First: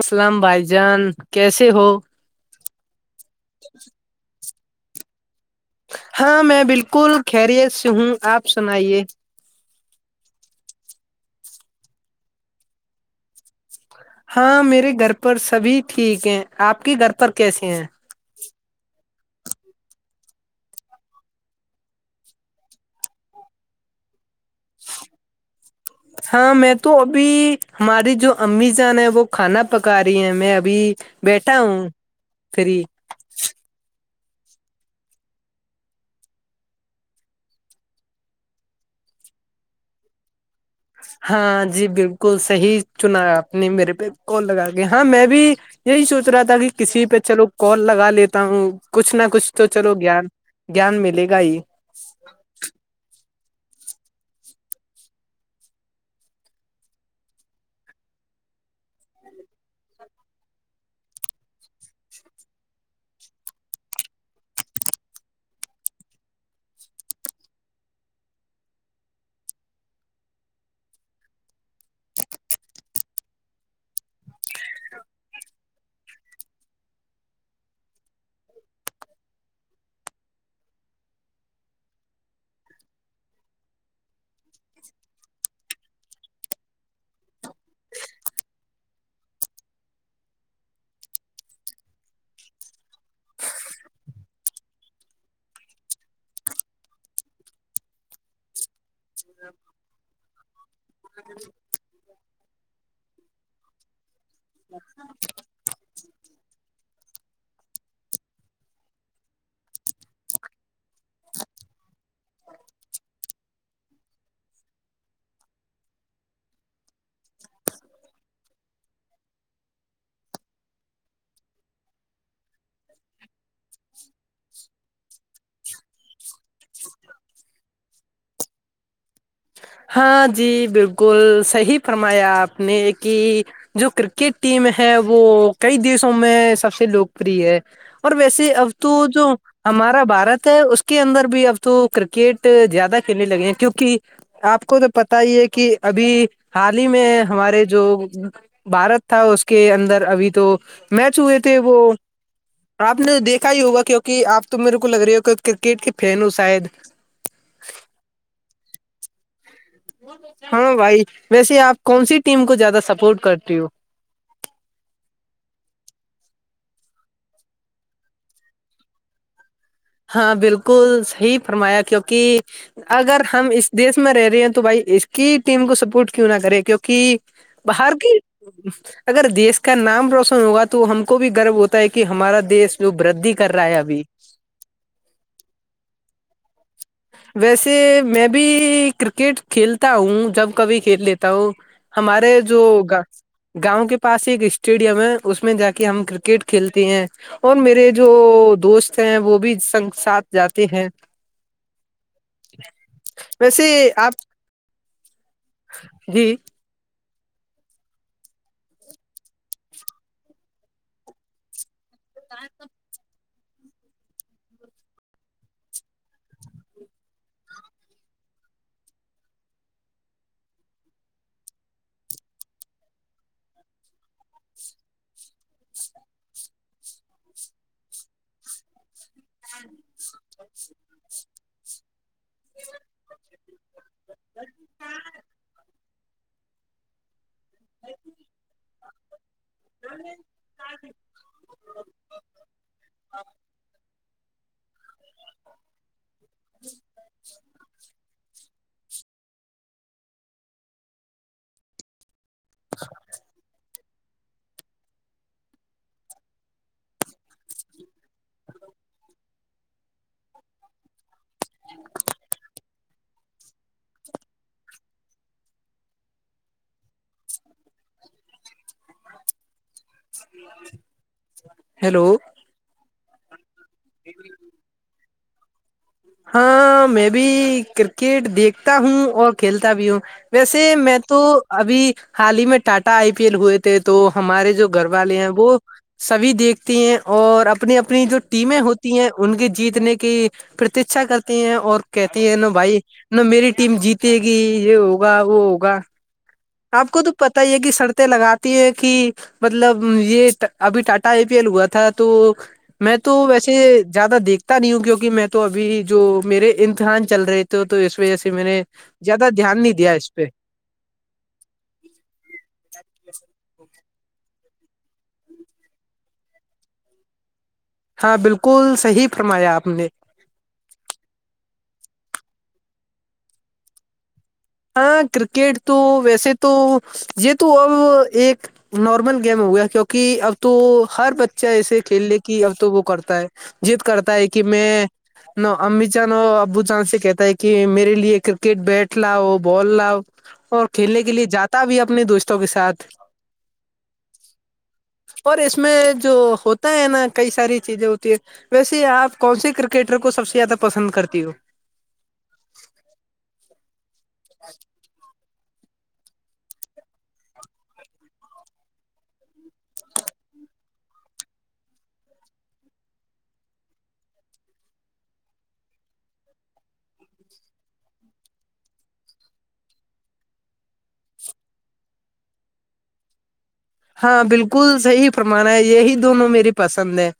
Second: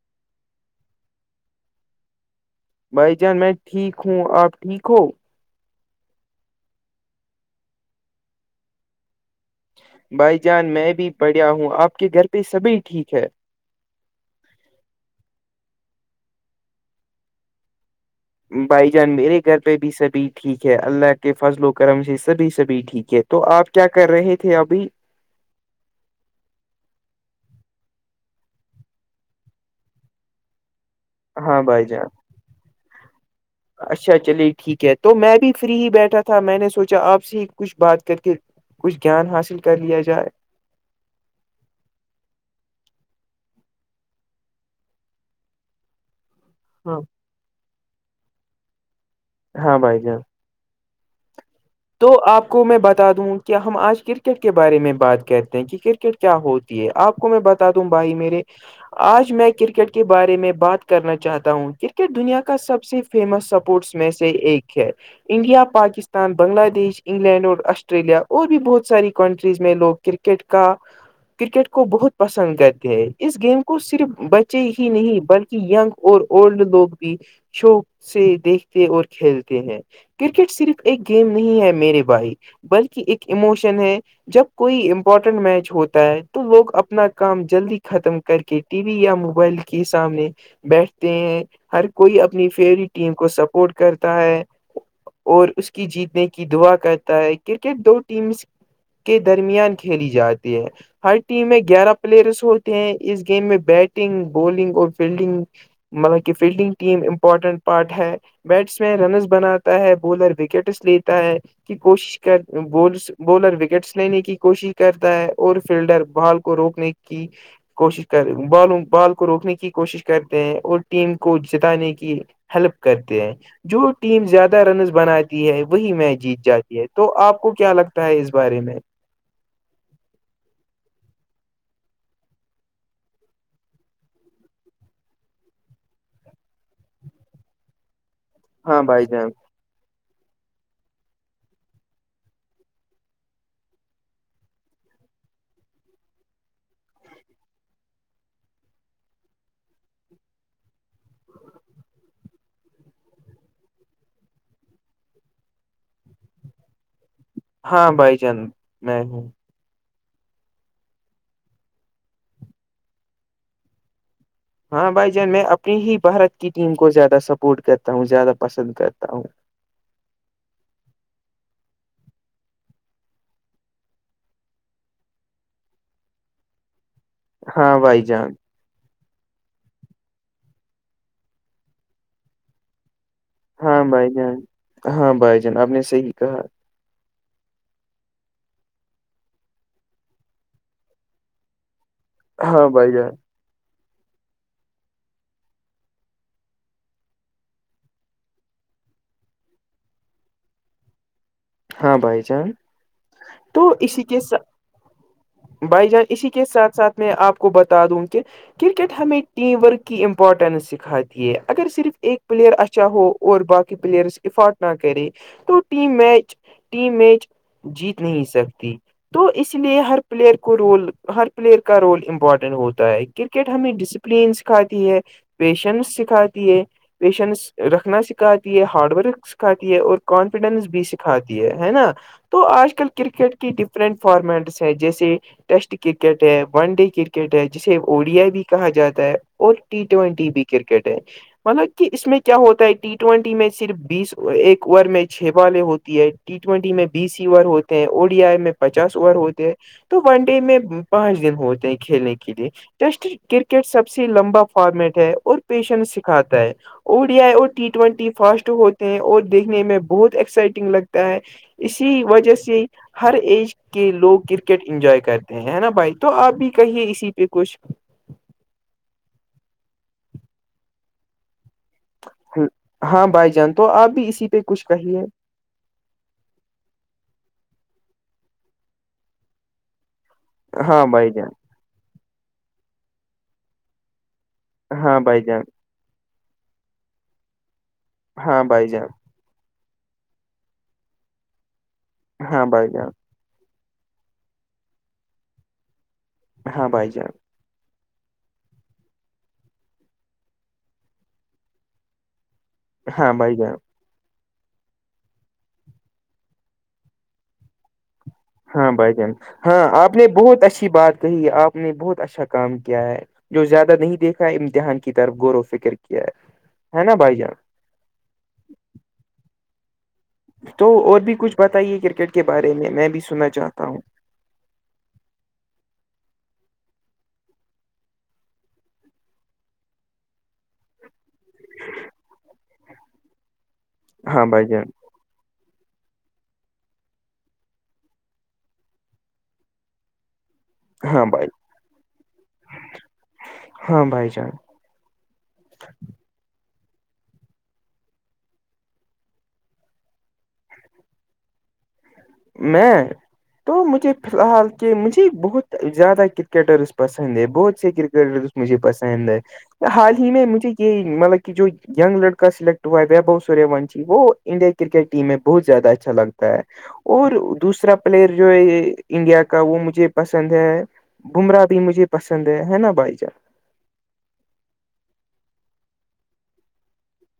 اسلام بھائی جان کیسے ہو بھائی جان میں ٹھیک ہوں آپ ٹھیک ہو ہاں میں بالکل خیریت سے ہوں آپ سنائیے بھائی جان میں بھی پڑھیا ہوں آپ کے گھر پہ سبھی ٹھیک ہے ہاں میرے گھر پر سبھی ٹھیک ہیں آپ کے گھر پر کیسے ہیں بھائی جان میرے گھر پہ بھی سبھی ٹھیک ہے اللہ کے فضل و کرم سے سبھی سبھی ٹھیک ہے تو آپ کیا کر رہے تھے ابھی [inaudible] ہاں میں تو ابھی ہماری جو امی جان ہے وہ کھانا پکا رہی ہیں میں ابھی بیٹھا ہاں بھائی ہوں جان فری اچھا چلیے ٹھیک ہے تو میں بھی فری ہی بیٹھا تھا میں نے سوچا آپ سے کچھ بات کر کے کچھ گیان حاصل کر لیا جائے ہاں جی بالکل صحی چنا آپ نے میرے پہ کال لگا کے ہاں میں بھی یہی سوچ رہا تھا کہ ہاں کسی پہ چلو کال لگا لیتا ہوں کچھ نہ کچھ تو ہاں چلو بھائی جان گان گیان ملے گا ہی تو آپ کو میں بتا دوں کیا ہم آج کرکٹ کے بارے میں بات کرتے ہیں کہ کرکٹ کیا ہوتی ہے آپ کو میں بتا دوں بھائی میرے آج میں کرکٹ کے بارے میں بات کرنا چاہتا ہوں کرکٹ دنیا کا سب سے فیمس سپورٹس میں سے ایک ہے انڈیا پاکستان بھی بنگلہ دیش انگلینڈ اور آسٹریلیا اور بھی بہت ساری کنٹریز میں لوگ کرکٹ کا کرکٹ کو بہت پسند کرتے ہیں اس گیم کو صرف بچے ہی نہیں بلکہ ینگ اور اولڈ لوگ بھی شوق سے دیکھتے اور کھیلتے ہیں کرکٹ صرف ایک گیم نہیں ہے میرے بھائی بلکہ ایک ایموشن ہے جب کوئی امپورٹنٹ میچ ہوتا ہے تو لوگ اپنا کام جلدی ختم کر کے ٹی وی یا موبائل کے سامنے بیٹھتے ہیں ہر کوئی اپنی فیورٹ ٹیم کو سپورٹ کرتا ہے اور اس کی جیتنے کی دعا کرتا ہے کرکٹ دو ٹیمس کے درمیان کھیلی جاتی ہے ہر ٹیم میں گیارہ پلیئرس ہوتے ہیں اس گیم میں بیٹنگ بالنگ اور فیلڈنگ مطلب کہ فیلڈنگ ٹیم امپورٹنٹ پارٹ ہے بیٹس مین رنز بناتا ہے بولر وکٹ لیتا ہے کہ کوشش کر بول بالر وکٹس لینے کی کوشش کرتا ہے اور فیلڈر بال کو روکنے کی کوشش کر بالوں بال کو روکنے کی کوشش کرتے ہیں اور ٹیم کو جتانے کی ہیلپ کرتے ہیں جو ٹیم زیادہ رنز بنے ہے وہی میچ جیت جاتی ہے تو آپ کو کیا لگتا ہے اس بارے میں ہاں جی بالکل صحیح فرمایا آپ نے کہ جو کرکٹ ٹیم ہے وہ کئی دیشوں میں سب سے لوکپری ہے اور ویسے اب ہاں تو بھائی جان جو ہمارا بھارت ہے اس کے اندر بھی اب تو کرکٹ زیادہ کھیلنے لگے ہیں کیونکہ آپ کو تو پتا ہی ہے کہ ابھی حال ہی میں ہمارے جو بھارت تھا اس کے اندر ابھی تو میچ ہوئے تھے وہ آپ نے دیکھا ہی ہوگا کیونکہ آپ تو میرے کو لگ رہی ہو کہ کرکٹ کی فین ہوں شاید ہاں بھائی جان میں ہوں ہاں بھائی ویسے آپ کون سی ٹیم کو زیادہ سپورٹ کرتی ہو ہاں بھائی جان میں اپنی ہی بھارت کی ٹیم کو زیادہ سپورٹ کرتا ہوں زیادہ پسند کرتا ہوں ہاں بالکل صحیح فرمایا کیونکہ اگر ہم اس دیش میں رہ رہے ہیں تو بھائی اس کی ٹیم کو سپورٹ کیوں نہ کرے کیونکہ ہاں باہر بھائی کی جان اگر دیش کا نام روشن ہوگا تو ہم کو بھی گرو ہوتا ہے کہ ہمارا دیش جو وردی ہاں بھائی جان ہاں بھائی جان آپ نے صحیح کہا [inaudible] ویسے میں بھی کرکٹ کھیلتا ہوں جب کبھی کھیل لیتا ہوں ہمارے جو ہاں بھائی ہوگا جان گاؤں کے پاس ایک اسٹیڈیم ہے اس میں جا کے ہم کرکٹ کھیلتے ہیں اور میرے جو دوست ہیں وہ بھی سنگ ساتھ جاتے ہیں ہاں بھائی ویسے تو اسی آپ کے ساتھ بھائی جان اسی جی کے ساتھ ساتھ میں آپ کو بتا دوں کہ کرکٹ ہمیں ٹیم ورک کی امپورٹنس سکھاتی ہے اگر صرف ایک پلیئر اچھا ہو اور باقی پلیئر افاٹ نہ کرے تو ٹیم میچ ٹیم میچ جیت نہیں سکتی تو اس لیے ہر پلیئر کو رول ہر پلیئر کا رول امپورٹنٹ ہوتا ہے کرکٹ ہمیں ڈیس پلین سکھاتی ہے پیشنس سکھاتی ہے پیشنس رکھنا سکھاتی ہے ہارڈ ورک سکھاتی ہے اور کانفیڈینس بھی س کاتی ہے ہے نا تو آج کل کرکٹ کی ڈفرنٹ فارمیٹس ہیں جیسے ٹیسٹ کرکٹ ہے ون ڈے کرکٹ ہے جسے اڈیا بھی کہا جاتا ہے اور ٹی ٹوینٹی بھی کرکٹ ہے مطلب کہ اس میں کیا ہوتا ہے ٹی ٹوینٹی میں صرف بیس ایک اوور میں چھ بالے ہو تی ہےٹی ٹوینٹی میں بی سیور ہوتے ہیں اوڈی آئی میں پچاس اوور ہوتے ہیں تو ون ڈے میں پانچ دن ہوتے ہیں کھیلنے لیے ٹیسٹ کرکٹ سب سے لمبا فارمیٹ ہے اور پیشنس سکھاتا ہے اڈی آئی اور ٹی ٹوینٹی فاسٹ ہوتے ہیں اور دیکنے میں بہت ایکسائٹ لگتا ہے اسی وجہ سے ہر ایج کہ لوگ کرکٹ انجوائے کرتے ہیں نا بھائی تو آپ بھی کہیے اسی پہ کچھ ہیلو ہاں بھائی جان تو آپ بھی اسی پہ کچھ کہیے ہاں میں بھی کرکٹ دیکھتا ہوں اور کھیلتا بھی ہوں ویسے ہاں میں بھائی تو جان ابھی حال ہی میں ٹاٹا آئی پی ایل ہوئے تھے تو ہمارے جو گھر ہاں والے بھائی ہیں جان وہ سبھی دیکھتی ہیں اور اپنی اپنی جو ہاں ٹیمیں بھائی جان ہوتی ہیں ان کے جیتنے کی پرتیھا کرتی ہیں اور کہتی ہیں ہاں نا بھائی جان نہ میری ٹیم جیتے گی یہ ہوگا وہ ہوگا ہاں بھائی آپ کو تو جان پتا ہی ہے کہ سرطیں لگاتی ہیں کہ مطلب یہ ابھی ٹاٹا آئی پی ایل ہوا تھا تو میں ہاں تو بھائی ویسے جان زیادہ دیکھتا نہیں ہوں کیوںکہ میں تو ابھی جو میرے امتحان چل رہے تھ تو اس وجہ سے میں نے ہاں بھائی جان زیادہ دھیان ہاں نہیں دیا آپ نے اس پہ بہت اچھی بات کہی آپ نے بہت اچھا کام کیا ہے جو زیادہ نہیں دیکھ امتحان کی طرف غور و فکر کیا ہے نا بھائی جان ہاں بالکل صحیح فرمایا آپ نے تو اور بھی کچھ بتائیے کرکٹ کے بارے میں میں بھی سننا چاہتا ہوں ہاں کرکٹ تو ویسے تو یہ تو اب ایک نارمل گیم ہو گیا کیوںکہ اب تو ہر بچہ ایسے کھیل لے کہ اب تو وہ کرتا ہے جید کرتا ہے ہاں کہ بھائی جان میں نو امی چاندو ابو چاند سے کہتا ہے کہ میرے لیے کرکٹ بیٹھ لاؤ بال لاؤ اور کھیلنے ہاں کے لیے بھائی جاتا بھی اپنے دوستوں کے ساتھ ہاں بھائی جان اور اس میں جو ہوتا ہے نا کئی ساری چیزیں ہوتی ہے ویسے آپ کون سے کرکٹر کو سب سے زیادہ پسند کرتی ہو میں تو مجھے فی الحال کے مجھ بہت زیادہ کرکٹرس پسند ہے بہت سے کرکٹرس مجھے پسند ہے حال ہی میں مجھے یہ مطلب کہ جو لڑکا سلیکٹ ہوا ہے وبھو سوریہ ونشی وہ انڈیا کرکٹ ٹیم میں بہت زیادہ اچھا لگتا ہے اور دوسرا پلیئر جو ہے انڈیا کا وہ مجھے پسند ہے بمراہ بھی مجھے پسند ہے نا بھائی جار ہاں بالکل صحیح فرمانا ہے یہی دونوں میری پسند ہے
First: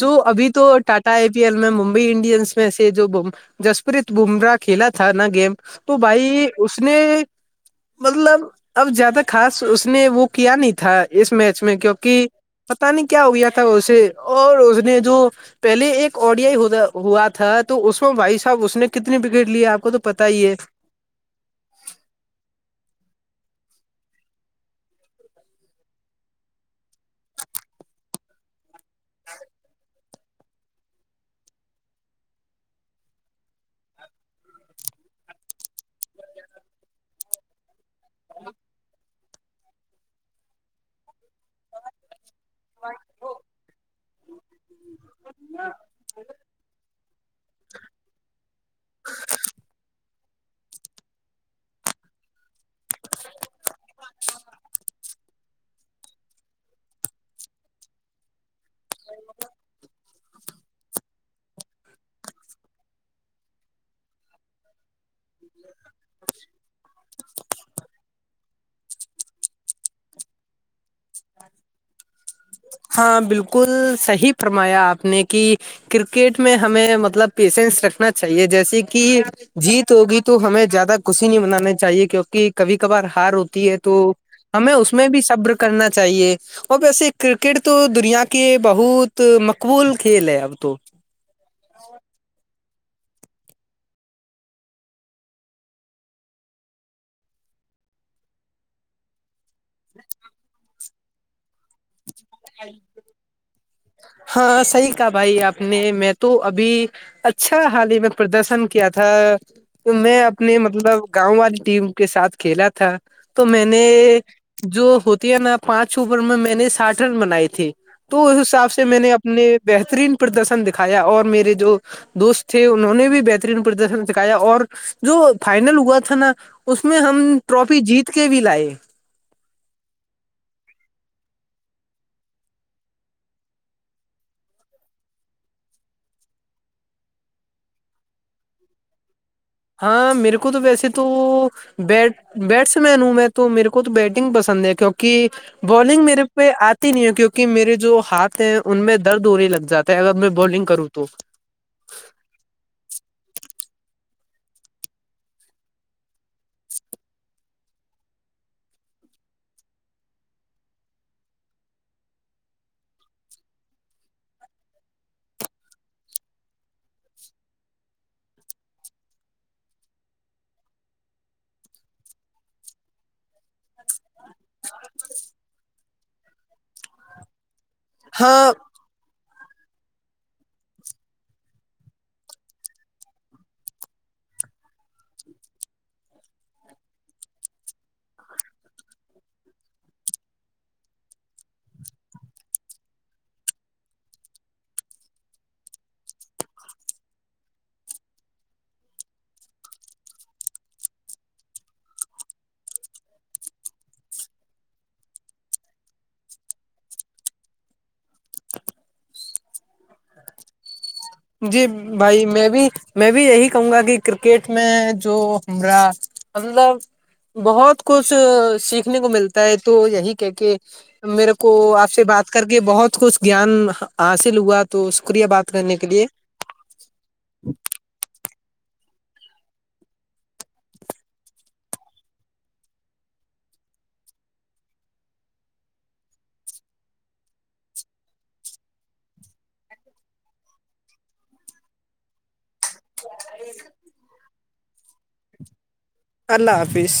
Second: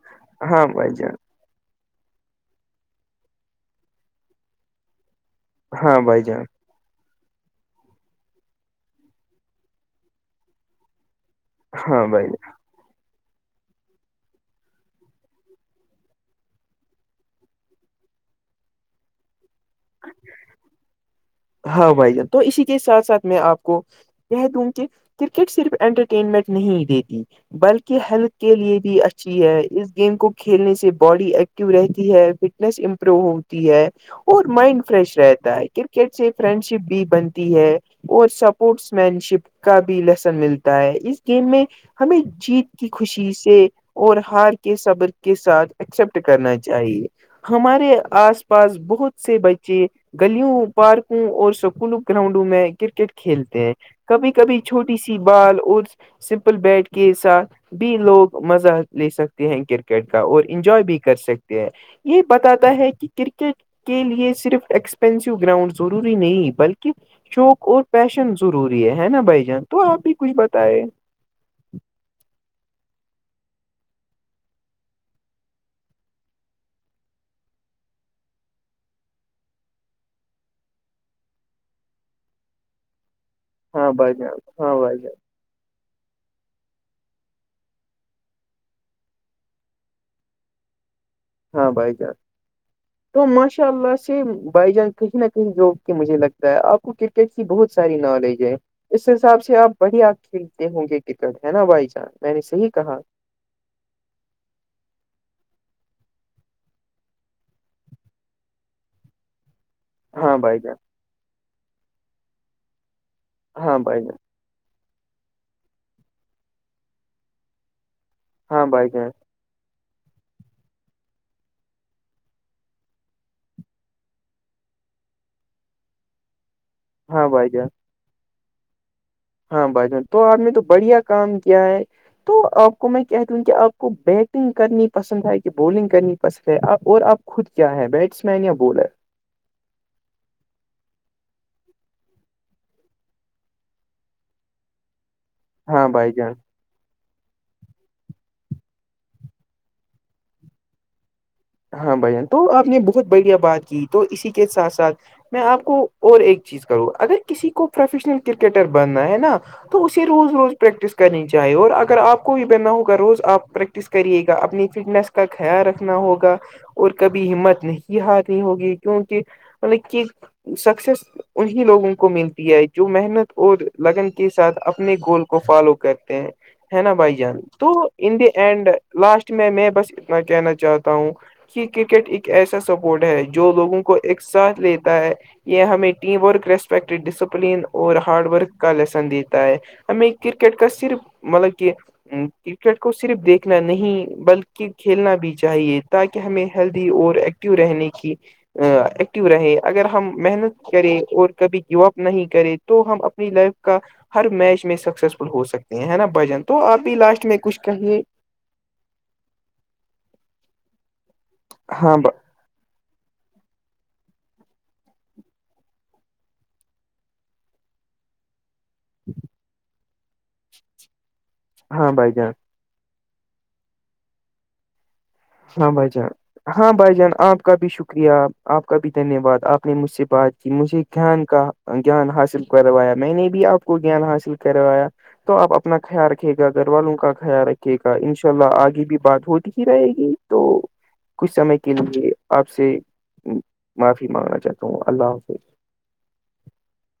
جو ابھی تو ہاں بھائی ٹاٹا جان ایپ پی ایل میں ممبئی انڈینس میں سے جو جسپریت بمراہ کھیلا تھا نا گیم تو ہاں جان بھائی اس نے مطلب اب زیادہ خاص اس نے وہ کیا نہیں تھا اس میچ میں ہاں بھائی کیوںکہ پتہ نہیں کیا ہو گیا تھا اسے اور اس نے جو پہلے ایک اڈیائی ہوا تھا تو اس میں بھائی صاحب اس نے کتنی وکٹ لی آپ کو تو پتا ہی ہے ہاں بھائی جان تو اسی کے ساتھ ساتھ میں آپ کو کہہ دوں کہ کرکٹ صرف انٹرٹینمنٹ نہیں دیتی بلکہ ہیلتھ کے لیے بھی اچھی ہے اس گیم کو کھیلنے سے باڈی ایک رہتی ہے فٹنیس امپرو ہوتی ہے اور مائنڈ فریش رہتا ہے کرکٹ سے فرینڈ شپ بھی بنتی ہے اور سپورٹس مین شپ کا بھی لیسن ملتا ہے اس گیم میں ہمیں جیت کی خوشی سے اور ہار کے صبر کے ساتھ ایکسپٹ کرنا چاہیے ہمارے آس پاس بہت سے بچیں گلیوں پارکوں اور سکولوں گراؤنڈوں میں کرکٹ کھیلتے ہیں کبھی کبھی چھوٹی سی بال اور سمپل بیٹ کے ساتھ بھی لوگ مزہ لے سکتے ہیں کرکٹ کا اور انجوائے بھی کر سکتے ہیں یہ بتاتا ہے کہ کرکٹ کے لیے صرف ایکسپینسو گراؤنڈ ضروری نہیں بلکہ شوق اور پیشن ضروری ہے ہے نا بھائی جان تو آپ بھی کچھ بتائے ہاں بالکل صحیح فرمایا آپ نے کہ کرکٹ میں ہمیں مطلب پیشنس رکھنا چاہیے جیسے کہ جیت ہوگی تو ہمیں زیادہ خوشی نہیں منانے چاہیے کیونکہ کبھی کبھار ہار ہوتی ہے ہاں تو بھائی جان ہمیں ہاں اس بھائی میں بھی جان صبر کرنا چاہیے اور ویسے ایک کرکٹ تو دنیا کے بہت مقبول کھیل ہے اب تو ہاں بھائی جان [inaudible] تو ماشاء اللہ سے بھائی جان کہیں نہ کہیں مجھے لگتا ہے آپ کو کرکٹ کی بہت ساری نالج ہے اس حساب سے آپ بڑھیا کھیلتے ہوں گے کرکٹ ہے نا بھائی جان میں نے صحیح کہا ہاں صحیح کہا بھائی آپ نے میں تو ابھی اچھا حال ہی میں پردرشن کیا تھا تو میں ہاں اپنے بھائی جان مطلب گاؤں والی ٹیم کے ساتھ کھیلا تھا تو میں ہاں نے بھائی جان جو ہوتی ہے نا پانچ اوور میں میں نے ساٹھ رن بنائے تے تو اس ہاں حساب سے بھائی میں جان نے اب نے بہترین پردرشن دکھایا اور میرے جو دوست تھے انہوں نے بھی بہترین پردرشن دکھایا اور جو فائنل ہوا تھا نا اس میں ہم ہاں بھائی جان ٹرافی جیت کے بھی لائے ہاں بھائی تو آپ نے تو بڑھیا کام کیا ہے تو آپ کو میں کہہ دوں کہ آپ کو بیٹنگ کرنی پسند ہے کہ بالنگ کرنی پسند ہے آپ اور آپ خود کیا ہے بیٹس مین یا بالر ہاں میرے کو تو ویسے تو بیٹ بیٹس مین ہوں میں تو میرے کو تو بیٹنگ پسند ہے کیونکہ ہاں بالنگ بھائی میرے جان پہ آ نہیں ہے کیونکہ میرے جو ہاتھ ہیں ان میں درد ہونے لگ جاتا ہے اگر میں بالنگ کروں تو ہاں بھائی جان تو آپ نے بہت بڑھیا بات کی تو اسی کے ساتھ ساتھ میں آپ کو اور ایک چیز کروں اگر کسی کو پروفیشنل کرکٹر بننا ہے نا تو اسے روز روز پریکٹس کرنی چاہیے اور اگر آپ کو بھی بنا ہوگا روز آپ پریکٹس پریکٹس کرتے گا اپنی فٹنس کا خیال رکھنا ہوگا اور کبھی ہمت نہیں ہارنی ہوگی کیونکہ مطلب کہ سکسیس انیں لوگوں کو ملتی ہے جو محنت اور لگن کے ساتھ اپنے گول کو فالو کرتے ہیں ہے نا بھائی جان تو ان دی ہاں اینڈ لاسٹ میں میں بس اتنا کہنا چاہتا ہوں کہ کرکٹ ایک ایسا سپورٹ ہے جو لوگوں کو ایک ساتھ لیتا ہے یہ ہمیں ٹیم ورک ریسپیکٹ ڈسپلین اور ہارڈ ورک کا لیسن دیتا ہے ہم کررکٹ کا صرف مطلب کہ کرکٹ کو صرف دیکھنا نہیں بلکہ کھیلنا بھی چاہیے تاکہ کہ ہمیں ہیلدی اور ایکٹو رہنے کی ایکٹیو رہے اگر ہم محنت کریں اور کبھی جیو اپ نہیں کریں تو ہم اپنی لائف کا ہر میچ میں سکسیسفل ہو سکتے ہے حینا بھائی جان تو آپ بھی لاسٹ میں کچھ کہیے جی ہاں بھائی میں بھی میں بھی یہی کہوں گا کہ کرکٹ میں جو ہمر مطلب بہت کچھ سیکھنے کو ملتا ہے تو یہی کہ کے میرے کو آپ ہاں سے بھائی جان بات کر کے کہ بہت کچھ گیان حاصل ہوا تو شکریہ بات ہاں کرنے کے بھائی لیے جان ہاں بھائی جان آپ کا بھی شکریہ آپ کا بھی دھنیہ واد آپ نے مجھ سے بات کی مجھے گیان کا گیان حاصل کروایا میں نے بھی آپ کو س کو گیان حاصل کروایا تو آپ اپنا خیال رکھے گا گھر والوں کا خیال رکھھیے گا انشاء اللہ آگے بھی بات ہوتی ہی رہے گی تو کچھ سمے کے لیے آپ سے معافی مانگنا چاہتے تو اللہ حافظ اللہ حافظ